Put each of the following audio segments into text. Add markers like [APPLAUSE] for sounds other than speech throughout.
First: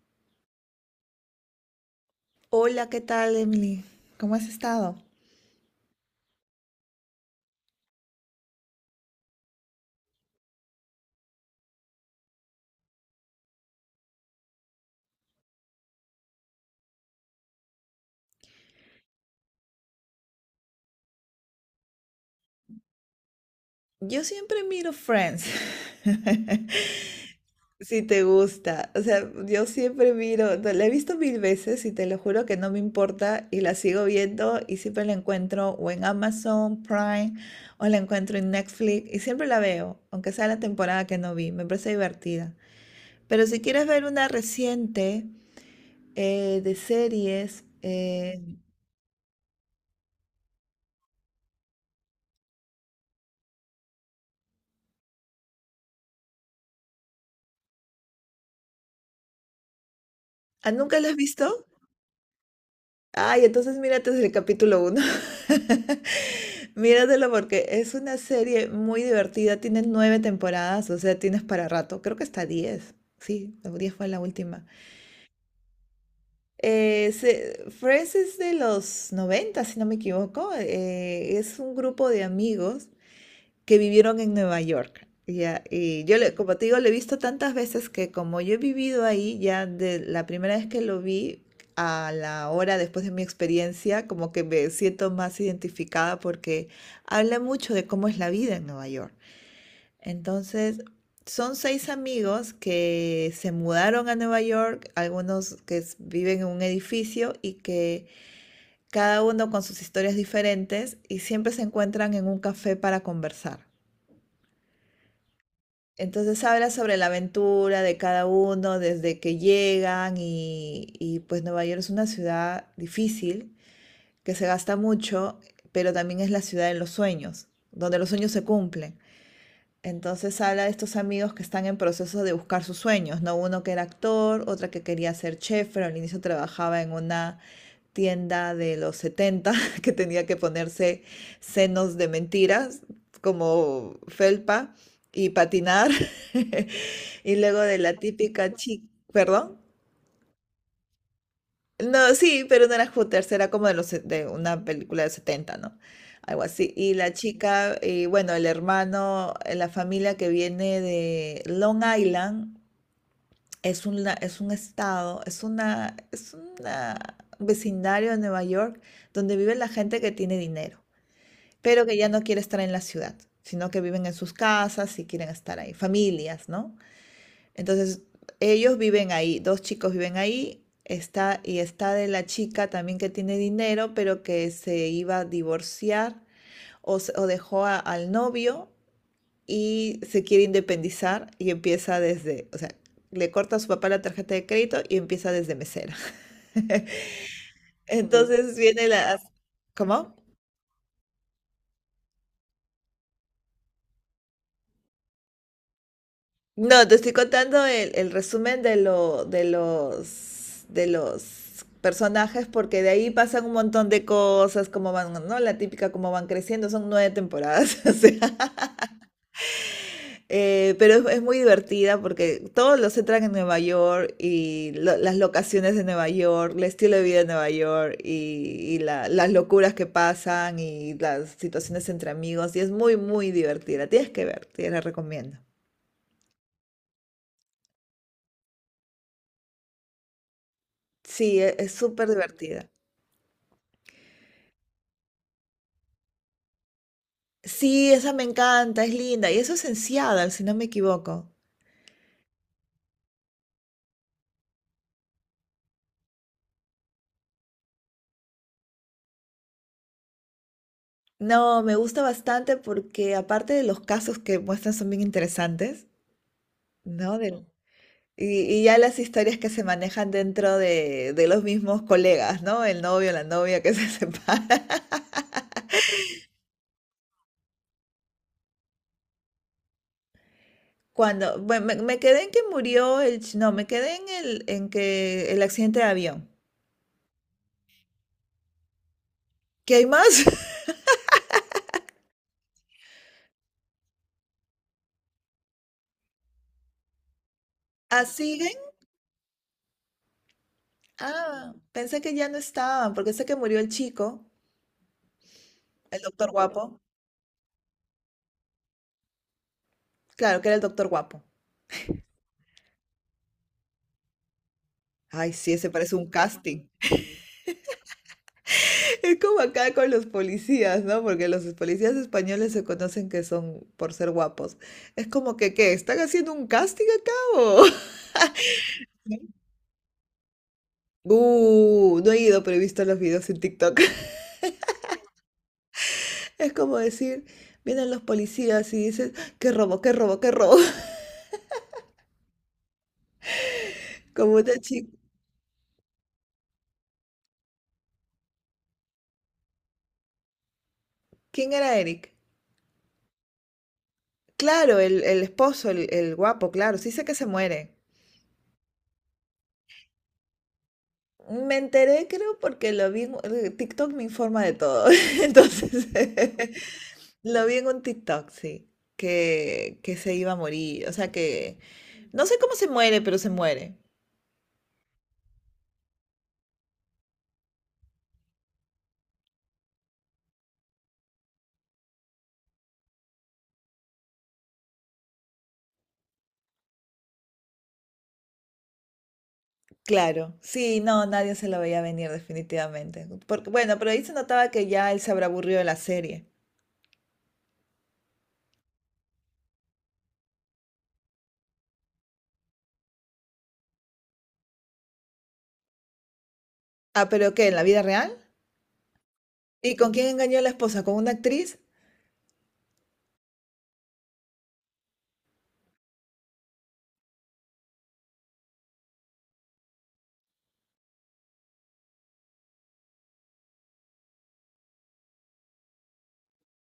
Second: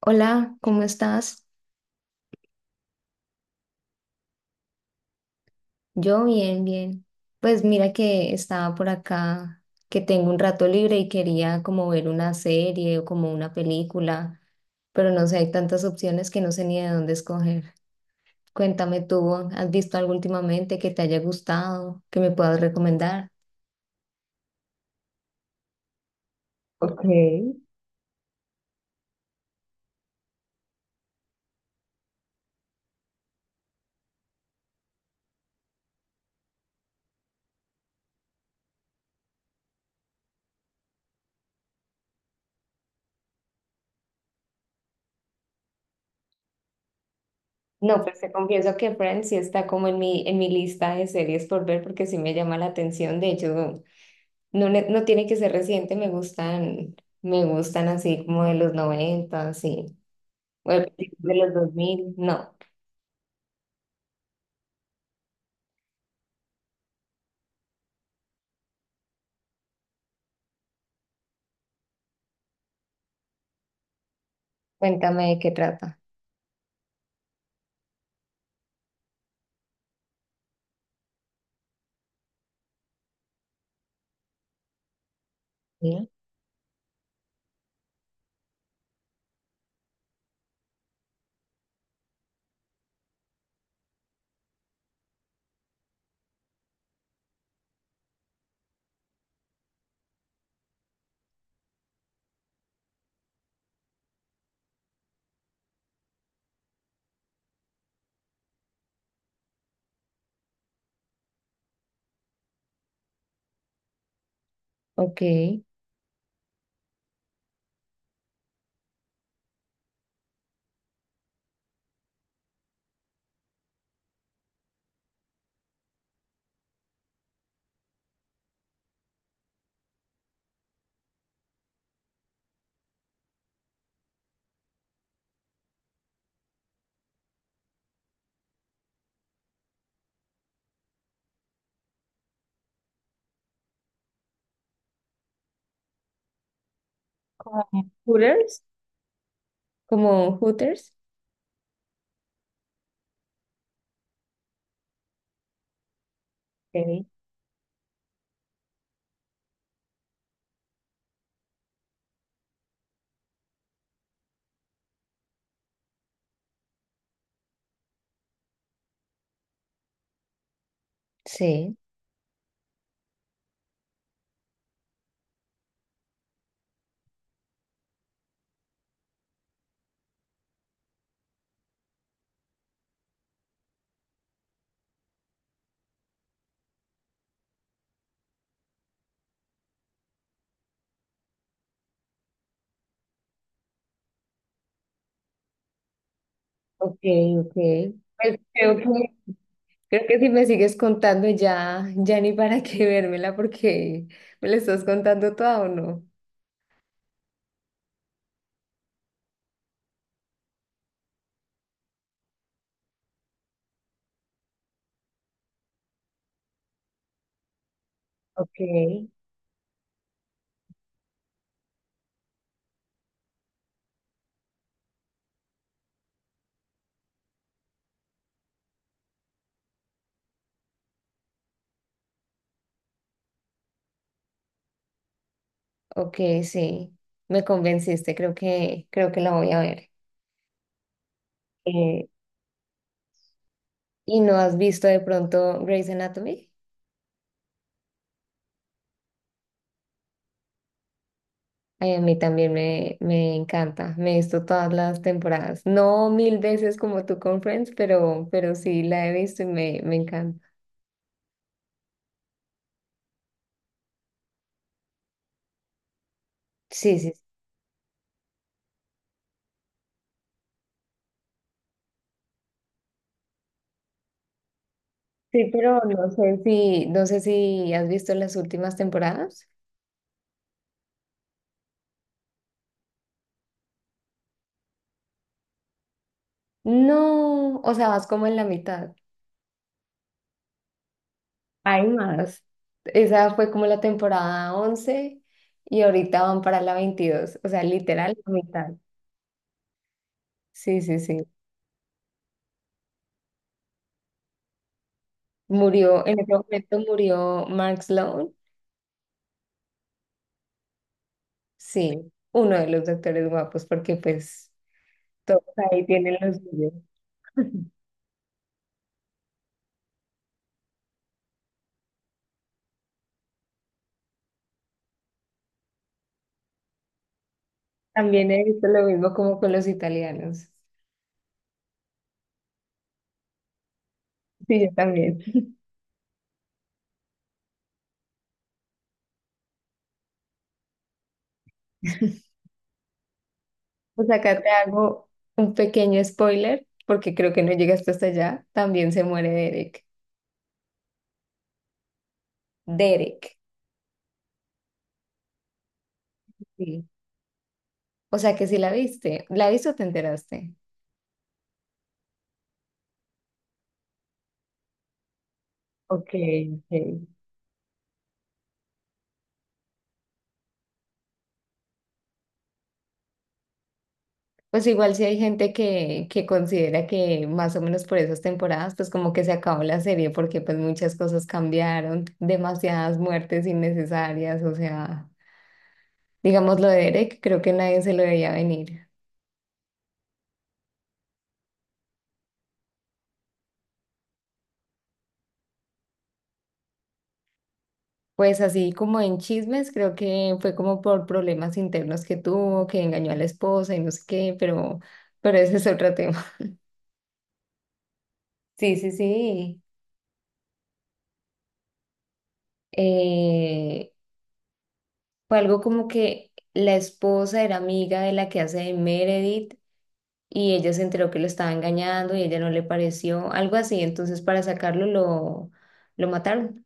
Hola, ¿cómo estás? Hola, ¿qué tal, Emily? ¿Cómo has estado? Yo bien, bien. Pues mira que estaba por acá, que tengo un rato libre y quería como ver una serie o como una película, pero no sé, hay tantas opciones que no sé ni de dónde escoger. Cuéntame tú, ¿has visto algo últimamente que te haya gustado, que me puedas recomendar? Yo siempre miro Friends, [LAUGHS] Ok. si te gusta. O sea, yo siempre miro, no, la he visto mil veces y te lo juro que no me importa y la sigo viendo y siempre la encuentro o en Amazon Prime o la encuentro en Netflix y siempre la veo, aunque sea la temporada que no vi, me parece divertida. Pero si quieres ver una reciente de series, No, pues te confieso que Friends sí está como en mi lista de series por ver porque sí me llama la atención. De hecho, no, no tiene que ser reciente, me gustan así como de los 90, así, o de ¿nunca la has de los visto? 2000 no. Ay, entonces mírate desde el capítulo uno. [LAUGHS] Míratelo porque es una serie muy divertida. Tiene nueve temporadas, o sea, tienes para rato. Creo que hasta 10. Sí, 10 fue la última. Cuéntame de qué trata. Friends es de los 90, si no me equivoco. Es un grupo de amigos que vivieron en Nueva York. Ya, y ¿Sí? yo, como te digo, lo he visto tantas veces que como yo he vivido ahí, ya de la primera vez que lo vi a la hora después de mi experiencia, como que me siento más identificada porque habla mucho de cómo es la vida en Nueva York. Entonces, son seis amigos que se mudaron a Nueva York, algunos que viven en un edificio y que cada uno con sus historias diferentes y siempre se encuentran en un café para conversar. Ok. Entonces habla sobre la aventura de cada uno desde que llegan pues Nueva York es una ciudad difícil, que se gasta mucho, pero también es la ciudad de los sueños, donde los sueños se cumplen. Entonces habla de estos amigos que están en proceso de buscar sus sueños, ¿no? Uno que era actor, otra que quería ser chef, pero al inicio trabajaba en una tienda de los 70, [LAUGHS] que tenía que ponerse senos de mentiras, como felpa, y patinar. [LAUGHS] Y luego Como de la típica Hooters. chica, perdón. ¿Como Hooters? No, sí, pero no era Hooters, era como de, los, de una película de 70, ¿no? Algo así. Y Ok. la chica, y bueno, el hermano, la familia que viene de Long Island, es un estado, es una- un vecindario de Nueva York donde vive la gente que tiene dinero, Sí. pero que ya no quiere estar en la ciudad, sino que viven en sus casas y quieren estar ahí, familias, ¿no? Entonces, ellos viven ahí, dos chicos viven ahí, está, y está de la chica también que tiene dinero, pero que se iba a divorciar o dejó al novio y se quiere independizar y empieza desde, o sea, le corta a su papá la tarjeta de crédito y empieza desde mesera. Ok, [LAUGHS] ok. Pues Entonces viene la... creo ¿Cómo? que si me sigues contando ya, ya ni para qué vérmela porque me la estás contando toda o no. No, te estoy contando el resumen de los personajes porque de ahí pasan un montón de cosas, como van, ¿no? La típica, como van creciendo, son nueve temporadas. [LAUGHS] O sea, Ok. Pero es muy divertida porque todos los centran en Nueva York y las locaciones de Nueva York, el estilo de vida de Nueva York y las locuras que pasan y las situaciones entre amigos. Y es muy, muy divertida. Tienes que ver, te la recomiendo. Ok, sí, me convenciste, creo que la voy a ver. Sí, es súper divertida. ¿Y no has visto de pronto Grey's Anatomy? Sí, esa me encanta, es linda. Y eso es en Seattle, si no me equivoco. Ay, a mí también me encanta. Me he visto todas las temporadas. No mil veces como tú con Friends, pero sí la he visto y me encanta. No, me gusta bastante porque aparte de los casos que muestran son bien interesantes, Sí, sí. ¿no? Y ya las historias que se manejan dentro de los mismos colegas, ¿no? El novio, la novia que se [LAUGHS] separa. Sí, pero no sé si, no sé si has visto las últimas temporadas. Cuando, bueno, me quedé en que murió no, me quedé en en que el accidente de avión. No, o sea, vas como en la mitad. ¿Qué hay más? [LAUGHS] Hay más. Esa fue como la temporada 11 y ahorita van para la 22. O sea, ¿Ah, literal, la siguen? mitad. Sí, sí, sí. Ah, pensé que ya no estaban, porque sé que murió el chico, el Murió, en doctor ese momento guapo. murió Max Lone, Claro, que era el doctor guapo. sí, uno de los doctores guapos, porque pues Ay, todos sí, ese ahí parece un tienen los casting. suyos. [LAUGHS] Es como acá con los policías, ¿no? Porque los policías españoles se conocen que son por ser guapos. Es como que, ¿qué? ¿Están haciendo un casting acá o...? También he visto lo mismo como [LAUGHS] con los italianos. No he ido, pero he visto los videos en TikTok. [LAUGHS] Sí, yo también. [LAUGHS] Es como decir, vienen los policías y dicen, qué robo, qué robo, qué robo. Pues [LAUGHS] Como acá te una chica. hago un pequeño spoiler, porque creo que no llegaste hasta allá. También se muere Derek. ¿Quién era Eric? Derek, Claro, el esposo, el guapo, claro. sí. Sí sé que se muere. O sea que sí la viste. ¿La viste o te enteraste? Me enteré, creo, porque lo vi. TikTok me informa de todo. [LAUGHS] Entonces, Ok, ok. [LAUGHS] lo vi en un TikTok, sí, que se iba a morir, o sea que no sé cómo se muere, pero se muere. Pues igual si hay gente que considera que más o menos por esas temporadas, pues como que se acabó la serie porque pues muchas cosas cambiaron, demasiadas muertes innecesarias, o sea, digamos lo de Derek, creo que nadie se lo veía venir. Claro, sí, no, nadie se lo veía venir definitivamente. Porque, bueno, pero ahí se notaba que ya él se habrá aburrido de la serie. Pues así como en chismes, creo que fue como por problemas internos que tuvo, que engañó a la esposa y no sé qué, pero ese es otro tema. [LAUGHS] Ah, pero ¿qué? ¿En la vida real? Sí, sí, sí. ¿Y con quién engañó a la esposa? ¿Con una actriz? Eh, fue algo como que la esposa era amiga de la que hace de Meredith y ella se enteró que lo estaba engañando y ella no le pareció, algo así. Entonces, para sacarlo, lo mataron.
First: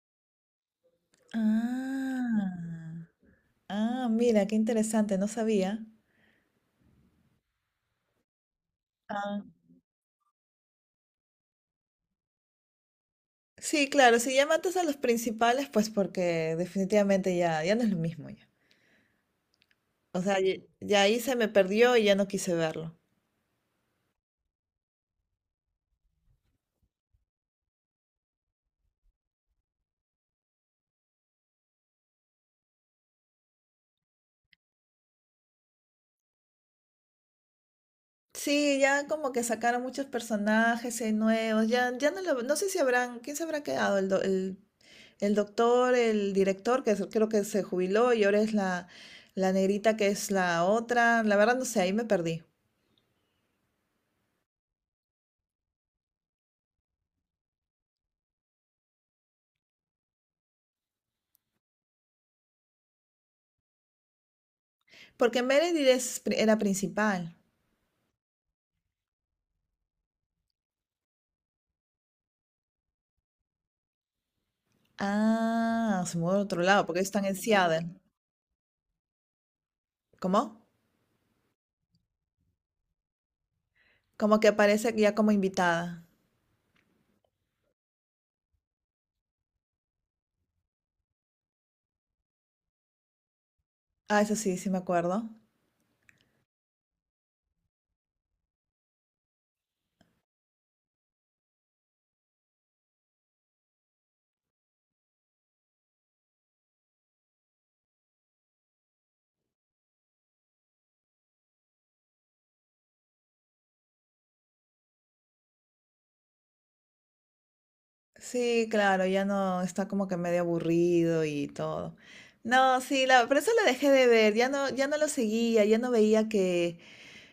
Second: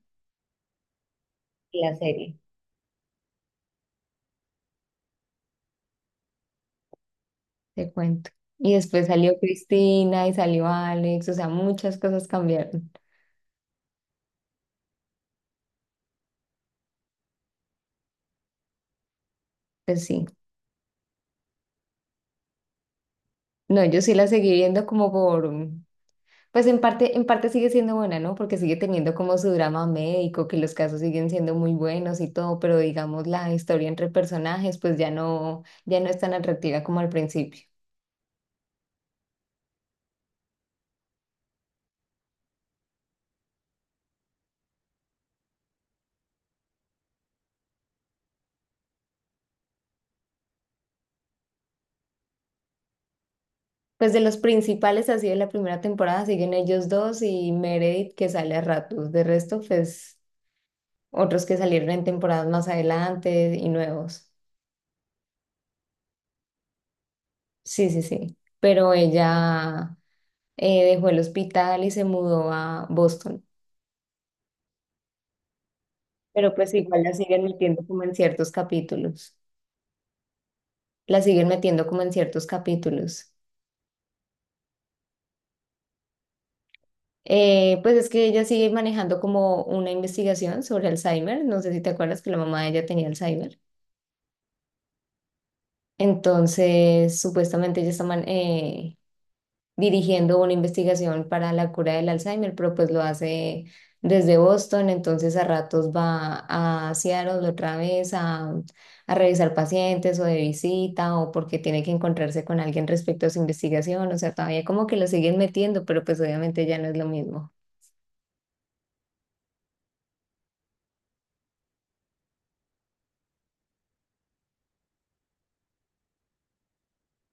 La serie, Ah, ah, mira, qué interesante, no sabía. te cuento. Y después salió Ah. Cristina y salió Alex, o sea, muchas cosas cambiaron. Sí, claro, si ya matas a los principales, pues porque definitivamente ya no es lo mismo. Pues O sí. sea, y ahí se me perdió y ya no quise verlo. No, yo sí la seguí viendo como por, mm, pues en parte sigue siendo buena, ¿no? Porque sigue teniendo como su drama médico, que los casos siguen siendo muy buenos y todo, pero digamos la historia entre personajes, pues ya no, ya no es tan atractiva como al principio. Sí, ya como que sacaron muchos personajes nuevos, ya no sé si habrán, ¿quién se habrá quedado? El doctor, el director, creo que se jubiló y ahora es la negrita que es la otra. La verdad no sé, ahí me perdí. Pues de los principales así de la primera temporada siguen ellos dos y Meredith que sale a ratos. De resto, pues otros que salieron en temporadas más adelante y nuevos. Porque Meredith era principal. Sí, sí, sí. Pero ella dejó el hospital y se mudó a Boston. Ah, se mudó a Pero otro pues lado, porque igual la están en siguen metiendo Seattle. como en ciertos capítulos. ¿Cómo? La siguen metiendo como en ciertos capítulos. Como que aparece ya como invitada. Pues es que ella sigue manejando como una investigación sobre Alzheimer. No sé si te acuerdas que la mamá de ella tenía Alzheimer. Ah, eso sí, sí me acuerdo. Entonces, supuestamente ella está dirigiendo una investigación para la cura del Alzheimer, pero pues lo hace desde Boston, entonces a ratos va a Seattle otra vez a revisar pacientes o de visita o porque tiene que encontrarse con alguien respecto a su investigación, o sea, todavía como que lo siguen metiendo, pero pues obviamente ya no es lo mismo. Sí, claro, ya no está como que medio aburrido y todo. No, sí, la, por eso la dejé de ver, ya no lo seguía, ya no veía que,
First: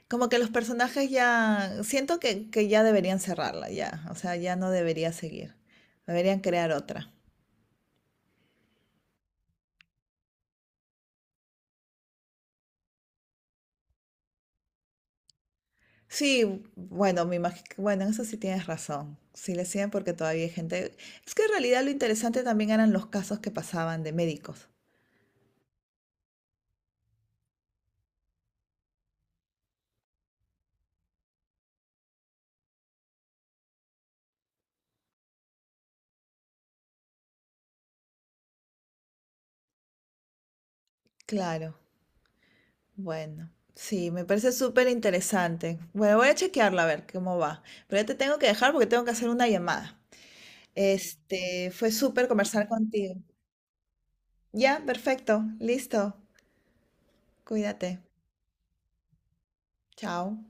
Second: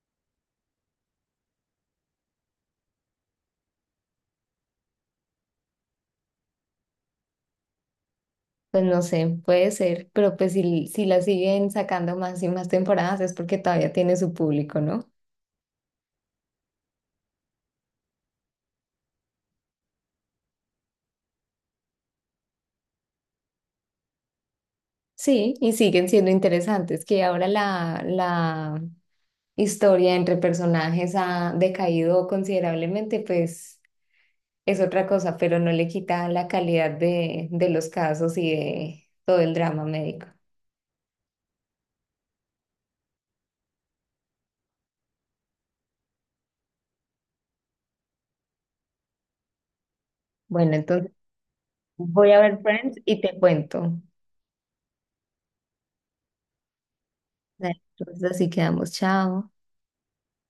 como que los personajes ya, siento que ya deberían cerrarla, ya, o sea, ya no debería seguir, deberían crear otra. Pues no sé, puede ser, pero pues si, si la siguen sacando más y más temporadas es porque todavía tiene su público, ¿no? Sí, bueno, me imagino, bueno, en eso sí tienes razón, sí le siguen porque todavía hay gente, es que en realidad lo interesante también eran los casos que pasaban de médicos, Sí, y siguen siendo interesantes, que ahora la historia entre personajes ha decaído considerablemente, pues es otra cosa, pero no le quita la calidad de los casos y de todo el drama médico. claro. Bueno, sí, me parece súper interesante. Bueno, voy a chequearlo a ver cómo va. Pero ya te tengo que dejar porque tengo que hacer una llamada. Bueno, entonces Este, fue súper voy a ver conversar Friends contigo. y te cuento. Ya, perfecto, listo. Dale, Cuídate. entonces así quedamos, chao. Chao.